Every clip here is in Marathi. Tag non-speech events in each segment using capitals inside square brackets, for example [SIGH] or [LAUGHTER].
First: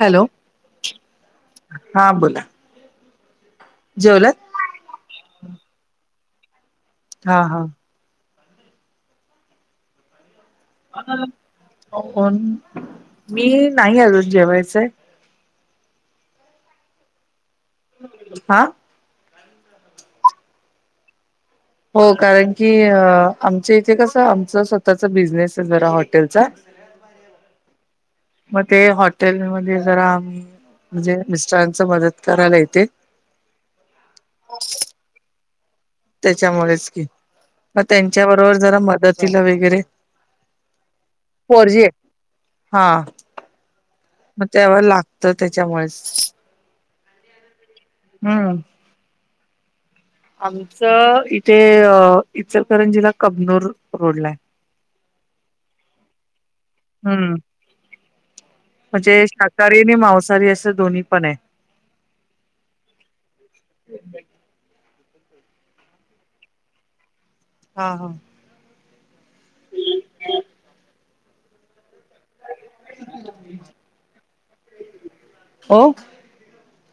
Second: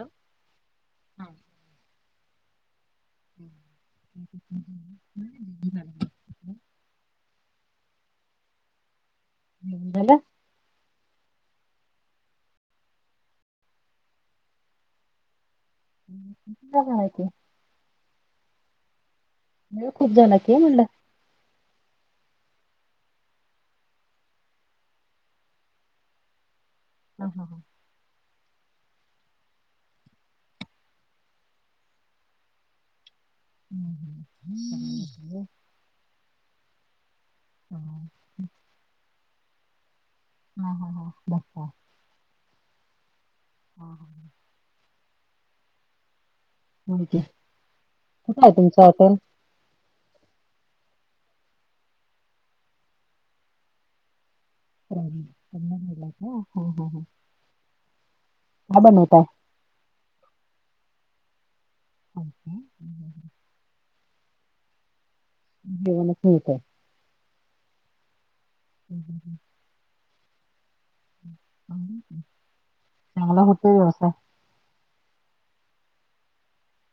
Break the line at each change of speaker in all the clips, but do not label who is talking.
हॅलो
हा.
हा बोला. जेवलात?
नाही.
हा हा.
बला.
ण मी नाही अजून जेवायचं.
ते [UNINTELLIGIBLE]
हा.
वेळ खूप झाला की म्हणलं.
हो कारण की आमच्या इथे कसं आमच स्वतःचा बिझनेस आहे जरा हॉटेलचा. [UNINTELLIGIBLE]
हा ह हा.
मग ते हॉटेलमध्ये जरा आम्ही म्हणजे मिस्टरांच मदत करायला येते.
हम् हम ह्
त्याच्यामुळेच कि मग त्यांच्या बरोबर जरा मदतीला वगैरे.
हा हा हा बर.
पोरजी आहे हा मग त्यावर लागतं त्याच्यामुळेच.
के कुठं आहे
हम्म
तुमचं हॉटेल.
आमचं इथे इचलकरंजीला कबनूर रोडला आहे.
प्रॉमिस ला का हो हो हो.
हम्म म्हणजे शाकाहारी आणि मांसाहारी असं दोन्ही पण आहे.
[UNINTELLIGIBLE] जेवायला काय हुतं
हा हा
हुं हुं हू. चांगला होतोय व्यवसाय.
हो.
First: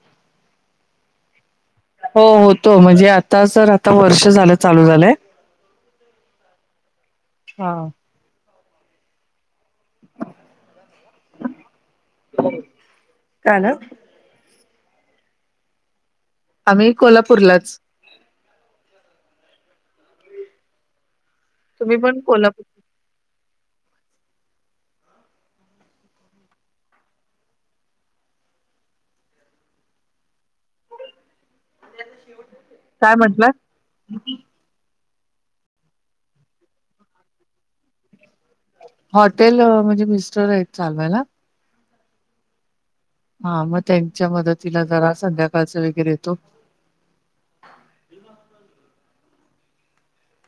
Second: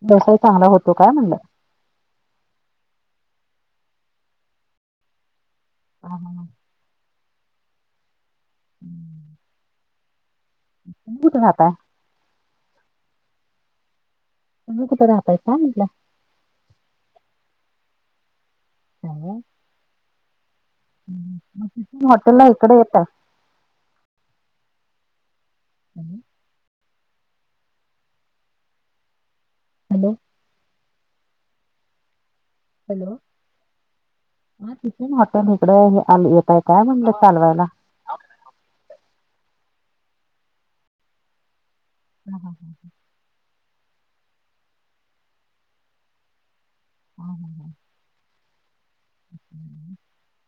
व्यवसाय चांगला होतो काय म्हणलं?
हो होतो म्हणजे आता तर आता वर्ष झालं चालू झालंय.
हा ह हा.
हा.
हम्म.
[UNINTELLIGIBLE]
तुम्ही कुठं राहताय?
का ना.
तुम्ही कुठं राहातायसा म्हटलं.
आम्ही कोल्हापूरलाच.
[UNINTELLIGIBLE] हुं हुं मग
तुम्ही
तिथून
पण
हॉटेलला
कोल्हापूर
इकडे येता. हॅलो! हॅलो!
काय म्हंटला?
मग तिथून हॉटेल इकडं आ येतय काय म्हणलं चालवायला.
हॉटेल म्हणजे मिस्टर आहेत चालवायला.
हा हा हा ह.
हा मग त्यांच्या मदतीला जरा संध्याकाळच वगैरे येतो.
हा हो हो.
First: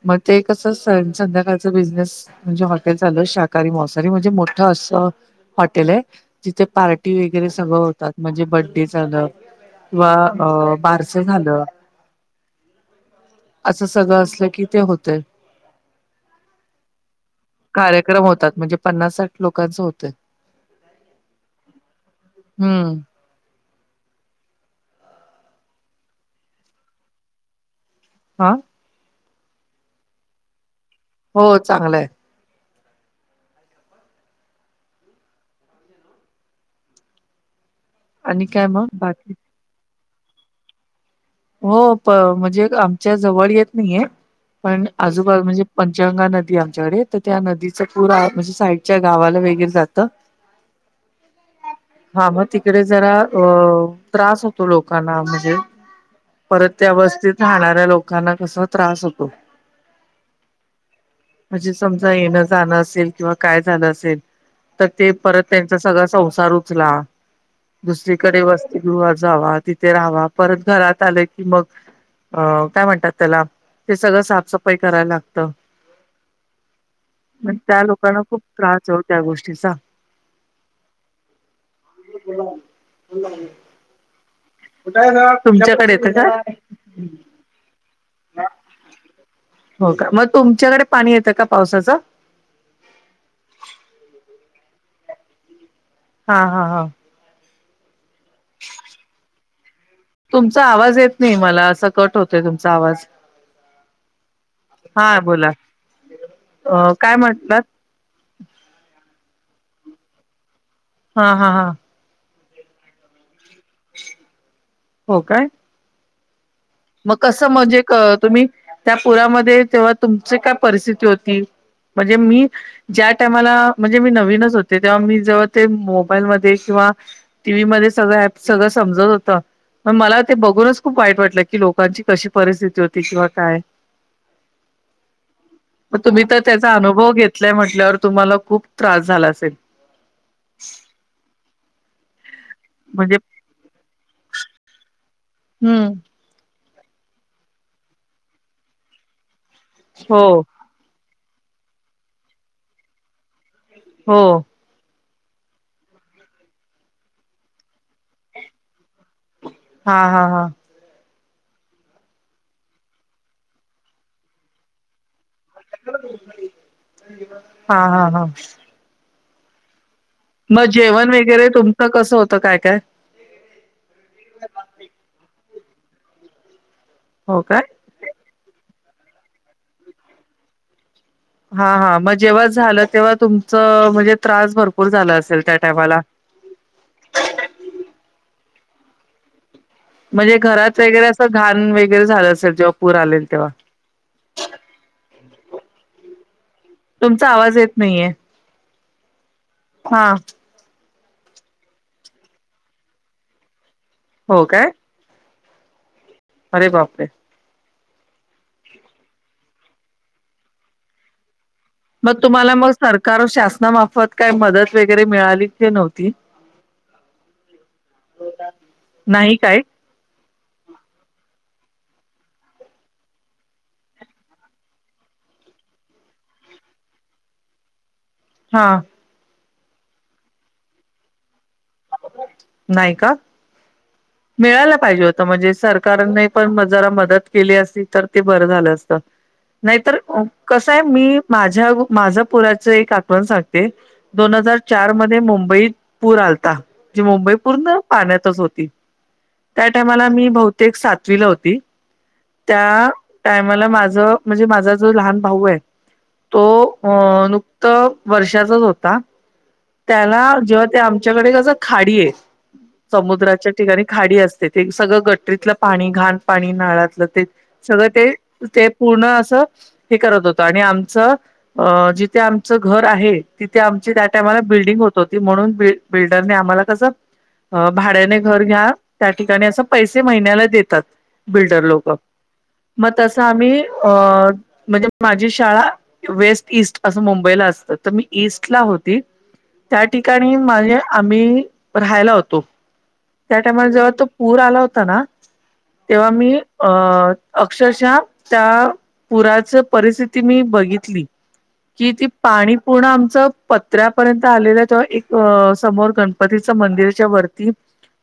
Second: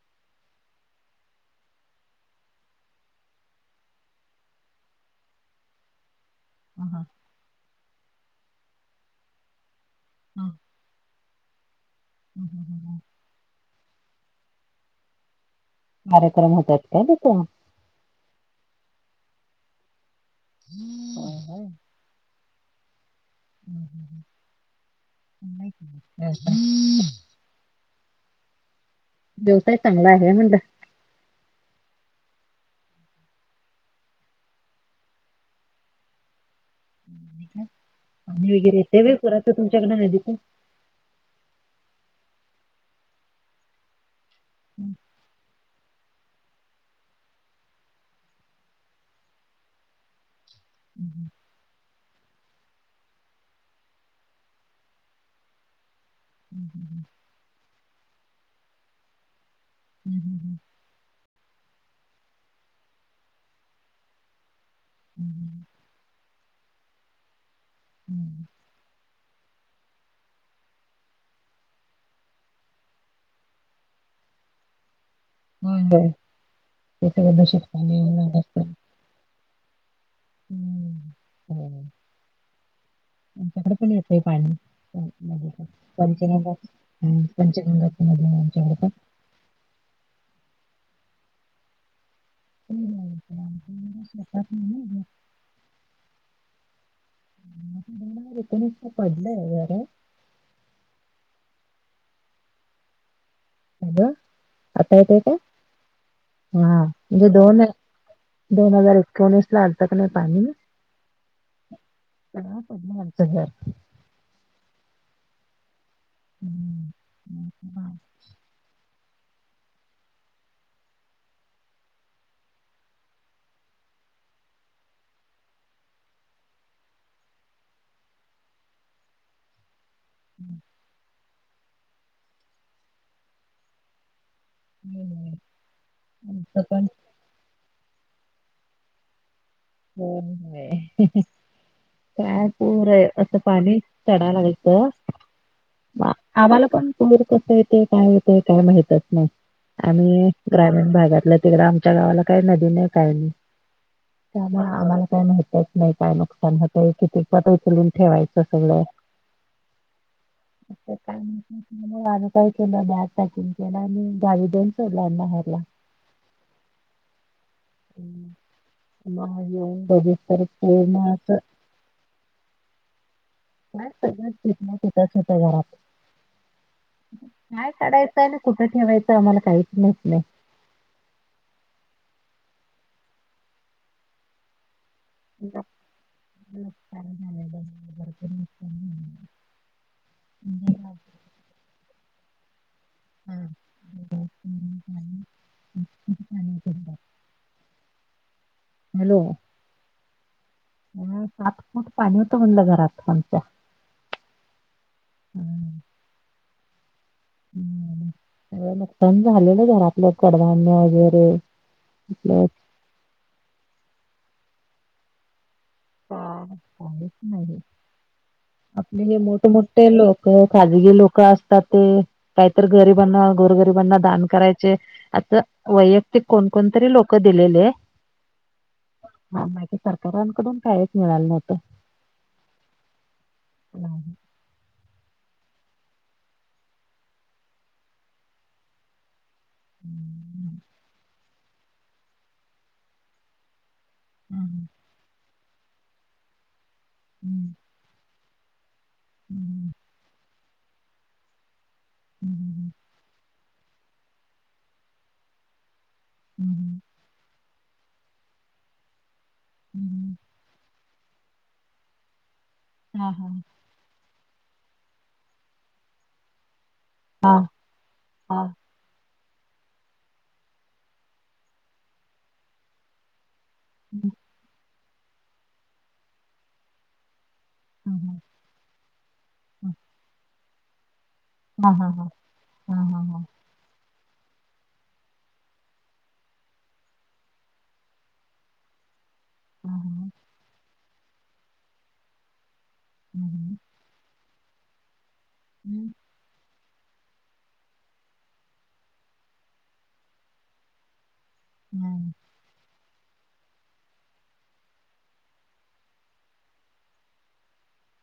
मग ते कसं अस संध्याकाळचा बिझनेस. म्हणजे हॉटेल चालू आहे शाकाहारी- मासांहारी म्हणजे मोठं असं हॉटेल आहे. तिथे
हा हा
पार्टी वगैरे सगळं होतात म्हणजे बड्डे झालं किंवा बारसं. असं झालं.
ह हं हं.
असं सगळं असलं की ते होतेय.
कार्यक्रम होतात काय तिथं.
कार्यक्रम होतात म्हणजे पन्नास साठ लोकांचं होतय.
होय होय.
हा.
हा हा [UNINTELLIGIBLE]
हा
देवसाय चांगला आहे म्हणड.
हो चांगलं आहे.
होय काय
आणि
पाणी
काय
वगैरे
मग
येतय व्हय
बाकी?
पुराच तुमच्याकडं नदीचं.
हो म्हणजे आमच्या जवळ येत नाहीे पण आजू वर म्हणजे पंचगंगा नदी आमच्याकडे तर त्या नदीच पूर म्हणजे साईडच्या गावाला वगैरे जातं. [UNINTELLIGIBLE]
हम् हम
हा मग तिकडे जरा अ त्रास होतो लोकांना म्हणजे परत त्यावस्थेत राहणाऱ्या लोकांना कसा त्रास होतो.
हम् हम हम
म्हणजे समजा येणं जाणं असेल किंवा काय झालं असेल. तर ते परत त्यांचा सगळा संसार उचला दुसरीकडे वसतीिगृहात जावा तिथे राहावा परत घरात लं की मग अ काय म्हणतात त्याला ते सगळं साफसफाई कराय लागत.
बय बरय.
मण त्या लोकांना
राहिलं
खूप
असतं
त्रास हो त्या गोष्टीचा
हम्म
हो
कपडे पणेे पायणे.
कुठ तुमच्याकडे येत का?
ह पंचगंगा मध्ये आमच्याकड का?
हो का मग तुमच्याकडे पाणी येतं का पावसाचं
ते
हा हा हा
दोन पडलंय जर
तुमचा आवाज येत नाही मला असं कट होतय तुमचा आवाज
अ आता येतय
हा
का
बोला
हा
अ काय
म्हणजे दोन
म्हटलात
आहे. दोन हजार एकोणीस ला अडचक नाही पानी
हा हा हा
ह प आत हार
हो काय?
हम्म.
मग कसं म्हणजे
बापरे.
तुम्ही त्या पुरामध्ये तेव्हा तुमची काय परिस्थिती होती. म्हणजे मी ज्या टामाला म्हणजे मी नवीनच होते तेव्हा मी जेव्हा ते मोबाईलमध्येध्ये किंवा टी व्ही मध्ये सगळं ऍप सगळं समजत होत मग मला ते बघूनच खूप वाईट वाटलं की लोकांची कशी परिस्थिती होती किंवा काय? मग तुम्ही तर
आमचं
त्याचा
पण
अनुभव घेतलाय म्हटल्यावर तुम्हाला खूप त्रास झाला असेल.
ब काय पूर आहे
म्हणजे
असं. पाणी चढावलागतं.
हम्म
आम्हाला पणर कस येते काय येत काय माहितच नाही
हो
आ गा भागातलं तिकडं आमच्या गावाला काही नदी नाही काही नाही.
हा
त्यामुळे आम्हाला काय माहितच नाही काय नुकसान होतंय किती पट उचलून ठेवायचं सगळं
हा हा हा
आ काहीच ब पॅकिंग ना आणि गाडी देऊन सोला?
हा हा हा
येऊन बजे
मग जेवण वगैरे तुमचं कसं होतं काय काय?
काय सगळण्यास येतच होत घरात काय काडायच. काय ना कुठं ठेवायचं आम्हाला काहीच नाहीस नाही.
हा हा मग जेव्हा झालं तेव्हा तुमचं म्हणजे त्रास भरपूर झाला असेल त्या टायमाला
[UNINTELLIGIBLE]
म्हणजे घरात वगैरे असं घाण वगैरे झालं असेल जेव्हा पूर आलेल तेव्हा
उ उ
तुमचा आवाज येत नाहीये?
हॅलो.
हा
सात फूट पाणी होतं म्हणलं घरात आमच्या
हो काय?
हम्म
अरे बाप रे
हम्मं सगळ नुकतान झालेलं घरातलं कडधान्य वगैरे
मग
आपलं
तुम्हाला मग सरकार शासनामार्फत काय मदत वगैरे मिळाली की नव्हती
काय काहीच नाही आपले हे
नाही काय
मोठ-मोठ ते लोक खाजगी लोक असतात ते काहीतरी गरिबांना गोरगरिबांना दान करायचे. आता वैयक्तिक कोणकोणतरी लोक दिलेले
हा
हा माहिती सरकारांकडून काहीच मिळालं नव्हतं.
नाय का? मिळायला पाहिजे होत म्हणजे सरकारने पण जरा मदत केली असली तर ते बरं झालं असतं. नाहीतर कसं आहे मी माझ्या, -माझ्या पुराचं एक आठवण सांगते. दोन हजार चार मध्ये मुंबईत पूर आलता जी मुंबई पूर्ण पाण्यातच होती त्या टायमाला मी बहुतेक सातवीला होती त्या टायमाला माझ म्हणजे माझा जो लहान भाऊ आहे तो अ नुकता तर वर्षाचाच होता. त्याला जेव्हा ते आमच्याकडे कसं खाडी आहे
हा हा
समुद्राच्या ठिकाणी खाडी असते. ते सगळं गट्टरीतलं पाणी घाण पाणी नाळातलं ते
हा हा हा
सगळं ते
हा
ते पूर्ण असं हे करत होतं आणि आमचं जिथे आमचं घर आहे. तिथे आमची त्या
हम्म.
टायमाला बिल्डिंग होत होती म्हणून बि बिल्डरने आम्हाला कसं भाड्याने
हम्म.
घर घ्या त्या ठिकाणी असं पैसे महिन्याला देतात. बिल्डर
हा हा
लोक
हा हा
मग
हा हा
तसं आम्ही अ म्हणजे माझी शाळा वेस्ट ईस्ट असं मुंबईला असतं तर मी ईस्ट ला होती.
हा
त्या
हा.
ठिकाणी माझे आम्ही राहायला होतो त्या
हम्म,
टायमा जवा तो पूर आला होता ना
हम्म,
तेव्हा मी अ अक्षरशः त्या पुराच परिस्थिती मी बघितली. कि ती
हम्म,
पाणी पूर्ण आमचं प त्र्यापर्यंत आलेल्या तेव्हा एक समोर गणपतीच मंदिराच्या वरती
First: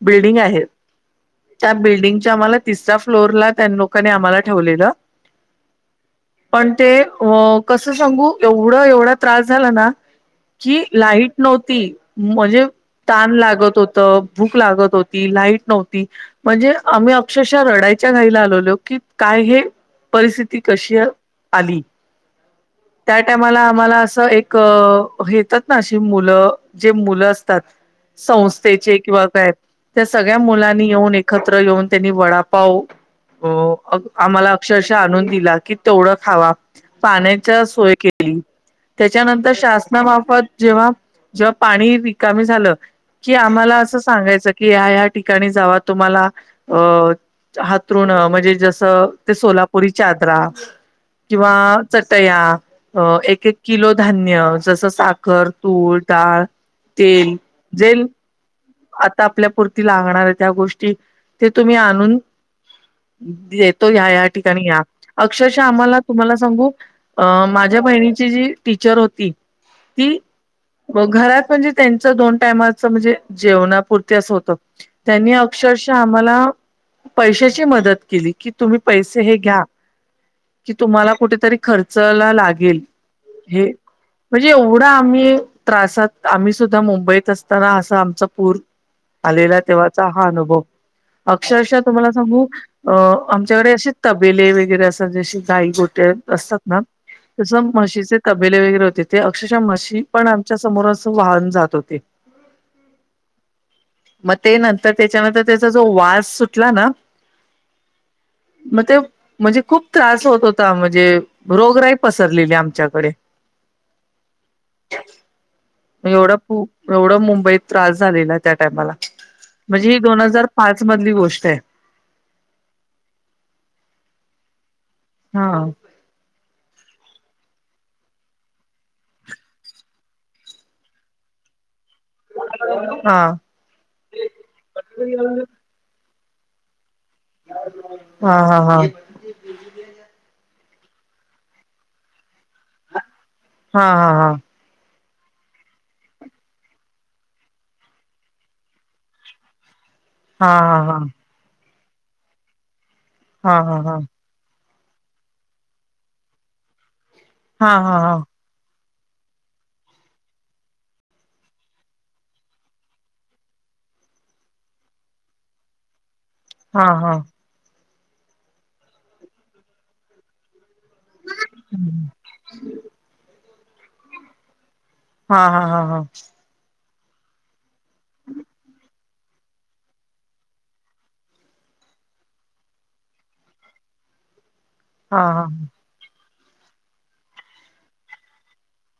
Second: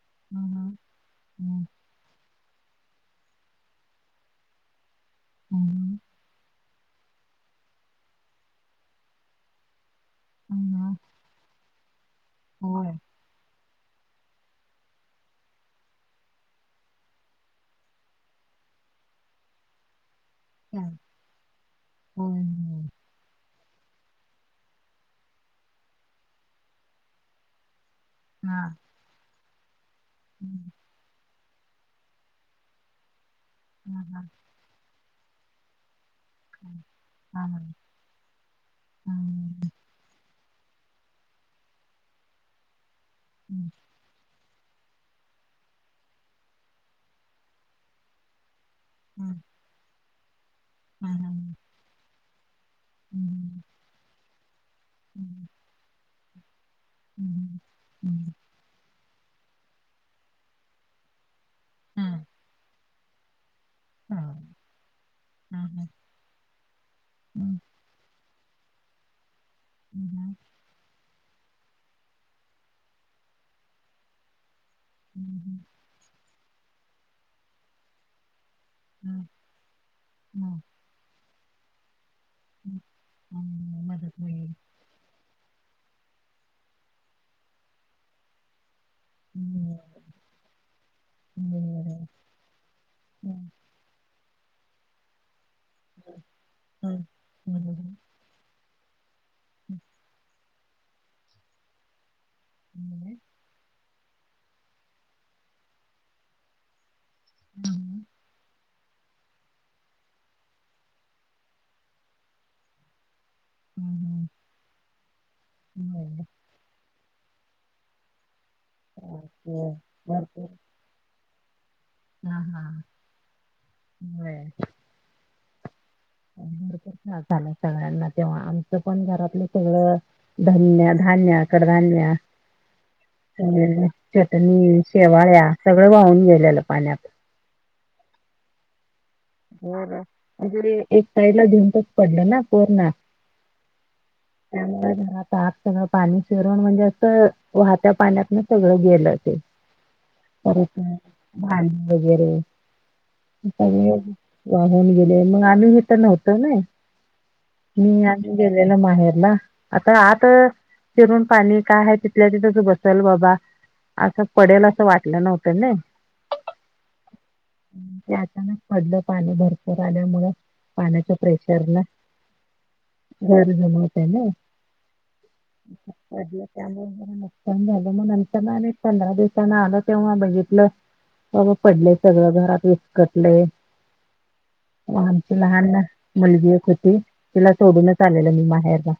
बिल्डिंग आहे
हम्म,
त्या बिल्डिंगच्या आम्हाला तिसरा फ्लोरला त्यां लोकांनी आम्हाला ठेवलेलं
हम्म,
पण ते हो कसं सांगू एवढं-एवढा त्रास झाला ना
हम्म,
कि
हम्म.
लाईट नव्हती म्हणजे
होय
ताण लागत होती. तर भूक लागत होती लाईट नव्हती. म्हणजे आम्ही अक्षरशः रडायच्या घाईला आलोलो की काय हे परिस्तिथी ती
काय?
कशी आली
होय होय.
त्या टायमाला आम्हाला असं एक हे त्यात ना अशी मुलं जे मुलं असतात
हा
संस्थेचे किंवा काय त्या सगळ्या
हम्म,
मुलांनी येऊन एकत्र येऊन त्यांनी वडापाव अ
हा हा
आम्हाला तशा आणून दिला की तेवढं खावा
हा हा हा.
पाण्याच्या सयके त्याच्यानंतर
हम्म,
शासनामार्फत जेव्हा जेव्हा पाणी विकामी झालं कि
हम्म,
आम्हाला असं सांगायच की या या ठिकाणी जावा तुम्हाला अ अथरुन म्हणजे जस ते
हम्म,
सोलापुरी चादरा
हा, हा.
किंवा चटया एक-एक
हम्म,
किलो धान्य जस
हम्म,
कर तूर डाळ, तेल
हम्म,
जेल
हम्म.
आता आपल्यापुरती लागणार आहे त्या गोष्टी ते तुम्ही
हा,
आणून येतो या
हा,
या ठिकाणी या
हा,
अक्षरशः
हा.
आम्हाला तुम्हाला सांगू अ
हम्म,
माझ्या बहिणीची जी टीचर होती ती
हम्म,
घरात म्हणजे त्यांच दोन टाईमाच म्हणजे जेवणापुरती असं होतं त्यांनी
हम्म,
अक्षरशः आम्हाला पैशाची मदत केली की तुम्ही पैसे हे घ्या
हा,
की तुम्हाला कुठेतरी खर्चला लागेल
हा,
हे
हा. मदत
म्हणजे
होईल.
एवढं आम्ही त्रासात आम्ही सुद्धा मुंबईत असताना असा आमचा पूर आलेला
हम्म,
तेव्हाचा हा अनुभव अक्षरशः
बरं.
तुम्हाला सांगू अ
हम्म, हम्म,
आमच्याकडे असे तबेले वगैरे असं जशी गाई गोटे असतात ना
हम्म.
तस
बरोबर.
म्हशीचे तबेले वगैरे होते ते अक्षरशः म्हशी पण आमच्या समोर अस वाहुन जात होती
हम्म,
मग ते नंतर त्याच्यानंतर त्याचा जो वास सुटला ना
हम्म,
[INAUDIBLE] मग ते म्हणजे खूप त्रास होत होता म्हणजे रोगराही पसरलेली आमच्याकडे
हम्म, [INAUDIBLE]
मग एवढा एवढं मुंबईत त्रास झालेला त्या टाईमाला
ओके.
म्हणजे ही दोन हजार पाच मधली गोष्ट आहे
हा हा होय
हा [INAUDIBLE]
झालं सगळ्यांना तेव्हा आमचं पण घरातले सगळं धान्य धान्यकडधान्य
हा
चटणी, शेवाळ्या सगळं वाहून गेलेलं पाण्यात
हा हा हा
हो ना इकडे एक साईडला भिंतच पडलीना पुर्ण
हा हा हा
त्यामुळं घरात आत सगळं पाणी शिरुन म्हणजे असं वाहत्या पाण्यातन सगळं गेलं ते
हा हा
भांडी वगैरे
हा हा
सगळे वाहून गेल्यावर मग आम्ही हिथं नव्हतो नई
हा हा
मी
हा
आणि गेलेलं माहेरला आता आता चिरून पाणी काय आहे तिथल्या तिथेच बसेल बाबा असं पडेल असं वाटलं नव्हतं नई
हा हा
ते अचानक पडलं पाणी भरपूर आल्यामुळं पाण्याच्या प्रेशरला घर जुन होत ना
हा हा हा हा
त्यामुळं मग नुकसान झालं नंतरन आणि पंधरा दिवस त्यांन आलं तेव्हा बघितलं सगळं पडलयं सगळ्या घरात विस्कटलय आमची
हा
लहान मुलगी एक होती तिला सोडूनच आलेलो मी माहेरला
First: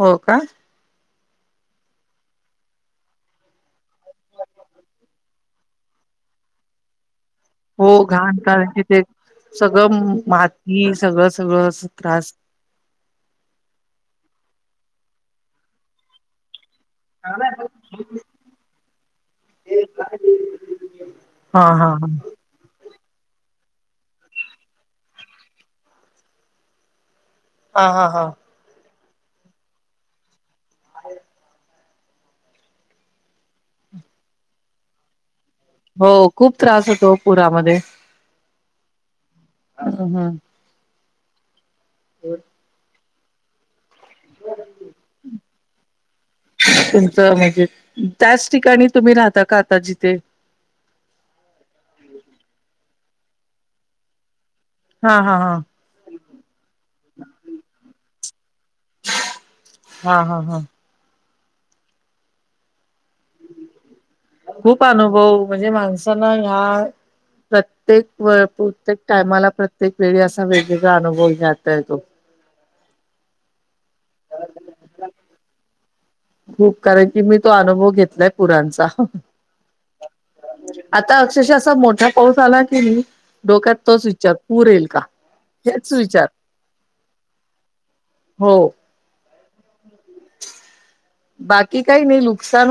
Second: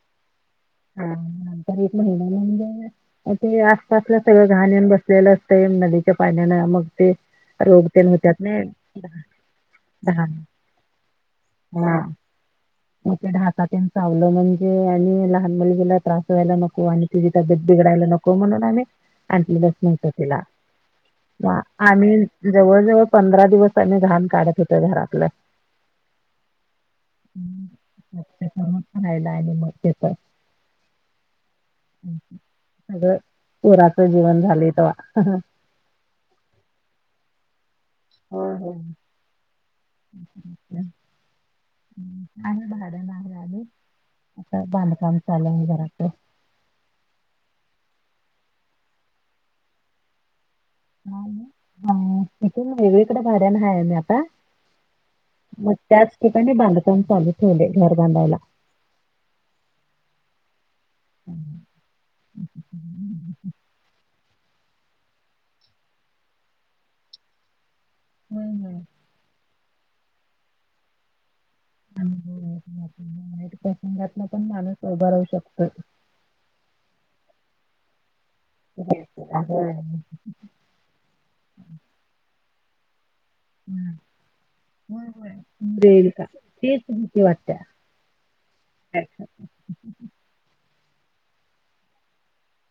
हो का
हा तरी एक महिन्यानंतर ते आसपासला सगळं घाण येऊन बसलेलं असतयं नदीच्या पाण्यान मग ते रोग
हो
तेन होतात
घाण
ना
काढाईची तेच सगळं
घाण
माती सगळं सगळं अस
हां,
त्रास
मग ते ढासातेन चावलं म्हणजे आणि लहान मुलगीला त्रास व्हायला नको आणि तिची तब्येत बिघडायला नको म्हणून आम्ही आणलेलच नव्हतं तिला वा
हा हा
आम्ही जवळ जवळ पंधरा दिवस त्यांनी घाण काढत होत. घरातलं
हा हा हा
ह
हा
समज पण राहिला आणि मग त्याच
ह [UNINTELLIGIBLE]
सगळं पुराच जीवन झाले तव्हा
हो खूप त्रास होतो. पुरामध्ये
होय होय.
हम्म हम्म.
आणि भाड्यान नाही आली. आता बांधकाम चालू आहे जरासं.
तुमचं म्हणजे त्याच ठिकाणी तुम्ही राहता का आता जिथे
ह हा इथून वेगळीकडे भाड्यान आहे आम्ही आता
हा हा हा.
मग त्याच ठिकाणी बांधकाम चालू ठेवले घर बांधायला.
हा हा हा. खूप अनुभव म्हणजे माणसाना ह्या प्रत्येक व
होय होय
प्रत्येक टायमाला प्रत्येक वेळी असा वेगवेगळा अनुभव घेता येतो.
प्रसंगातन पण माणूस उभा राहू शकतो.
खूप कारण की मी तो अनुभव घेतलाय पुरांचा
होय.
आता अक्षरशा असा मोठा पाऊस आला की नाही. डोक्यात
हा.
तोच विचार पूर येईल का.
होय होय.
हेच
रेल का
विचार
तेच
हो.
अच् [UNINTELLIGIBLE]
बाकी काही नाही नुकसान होईल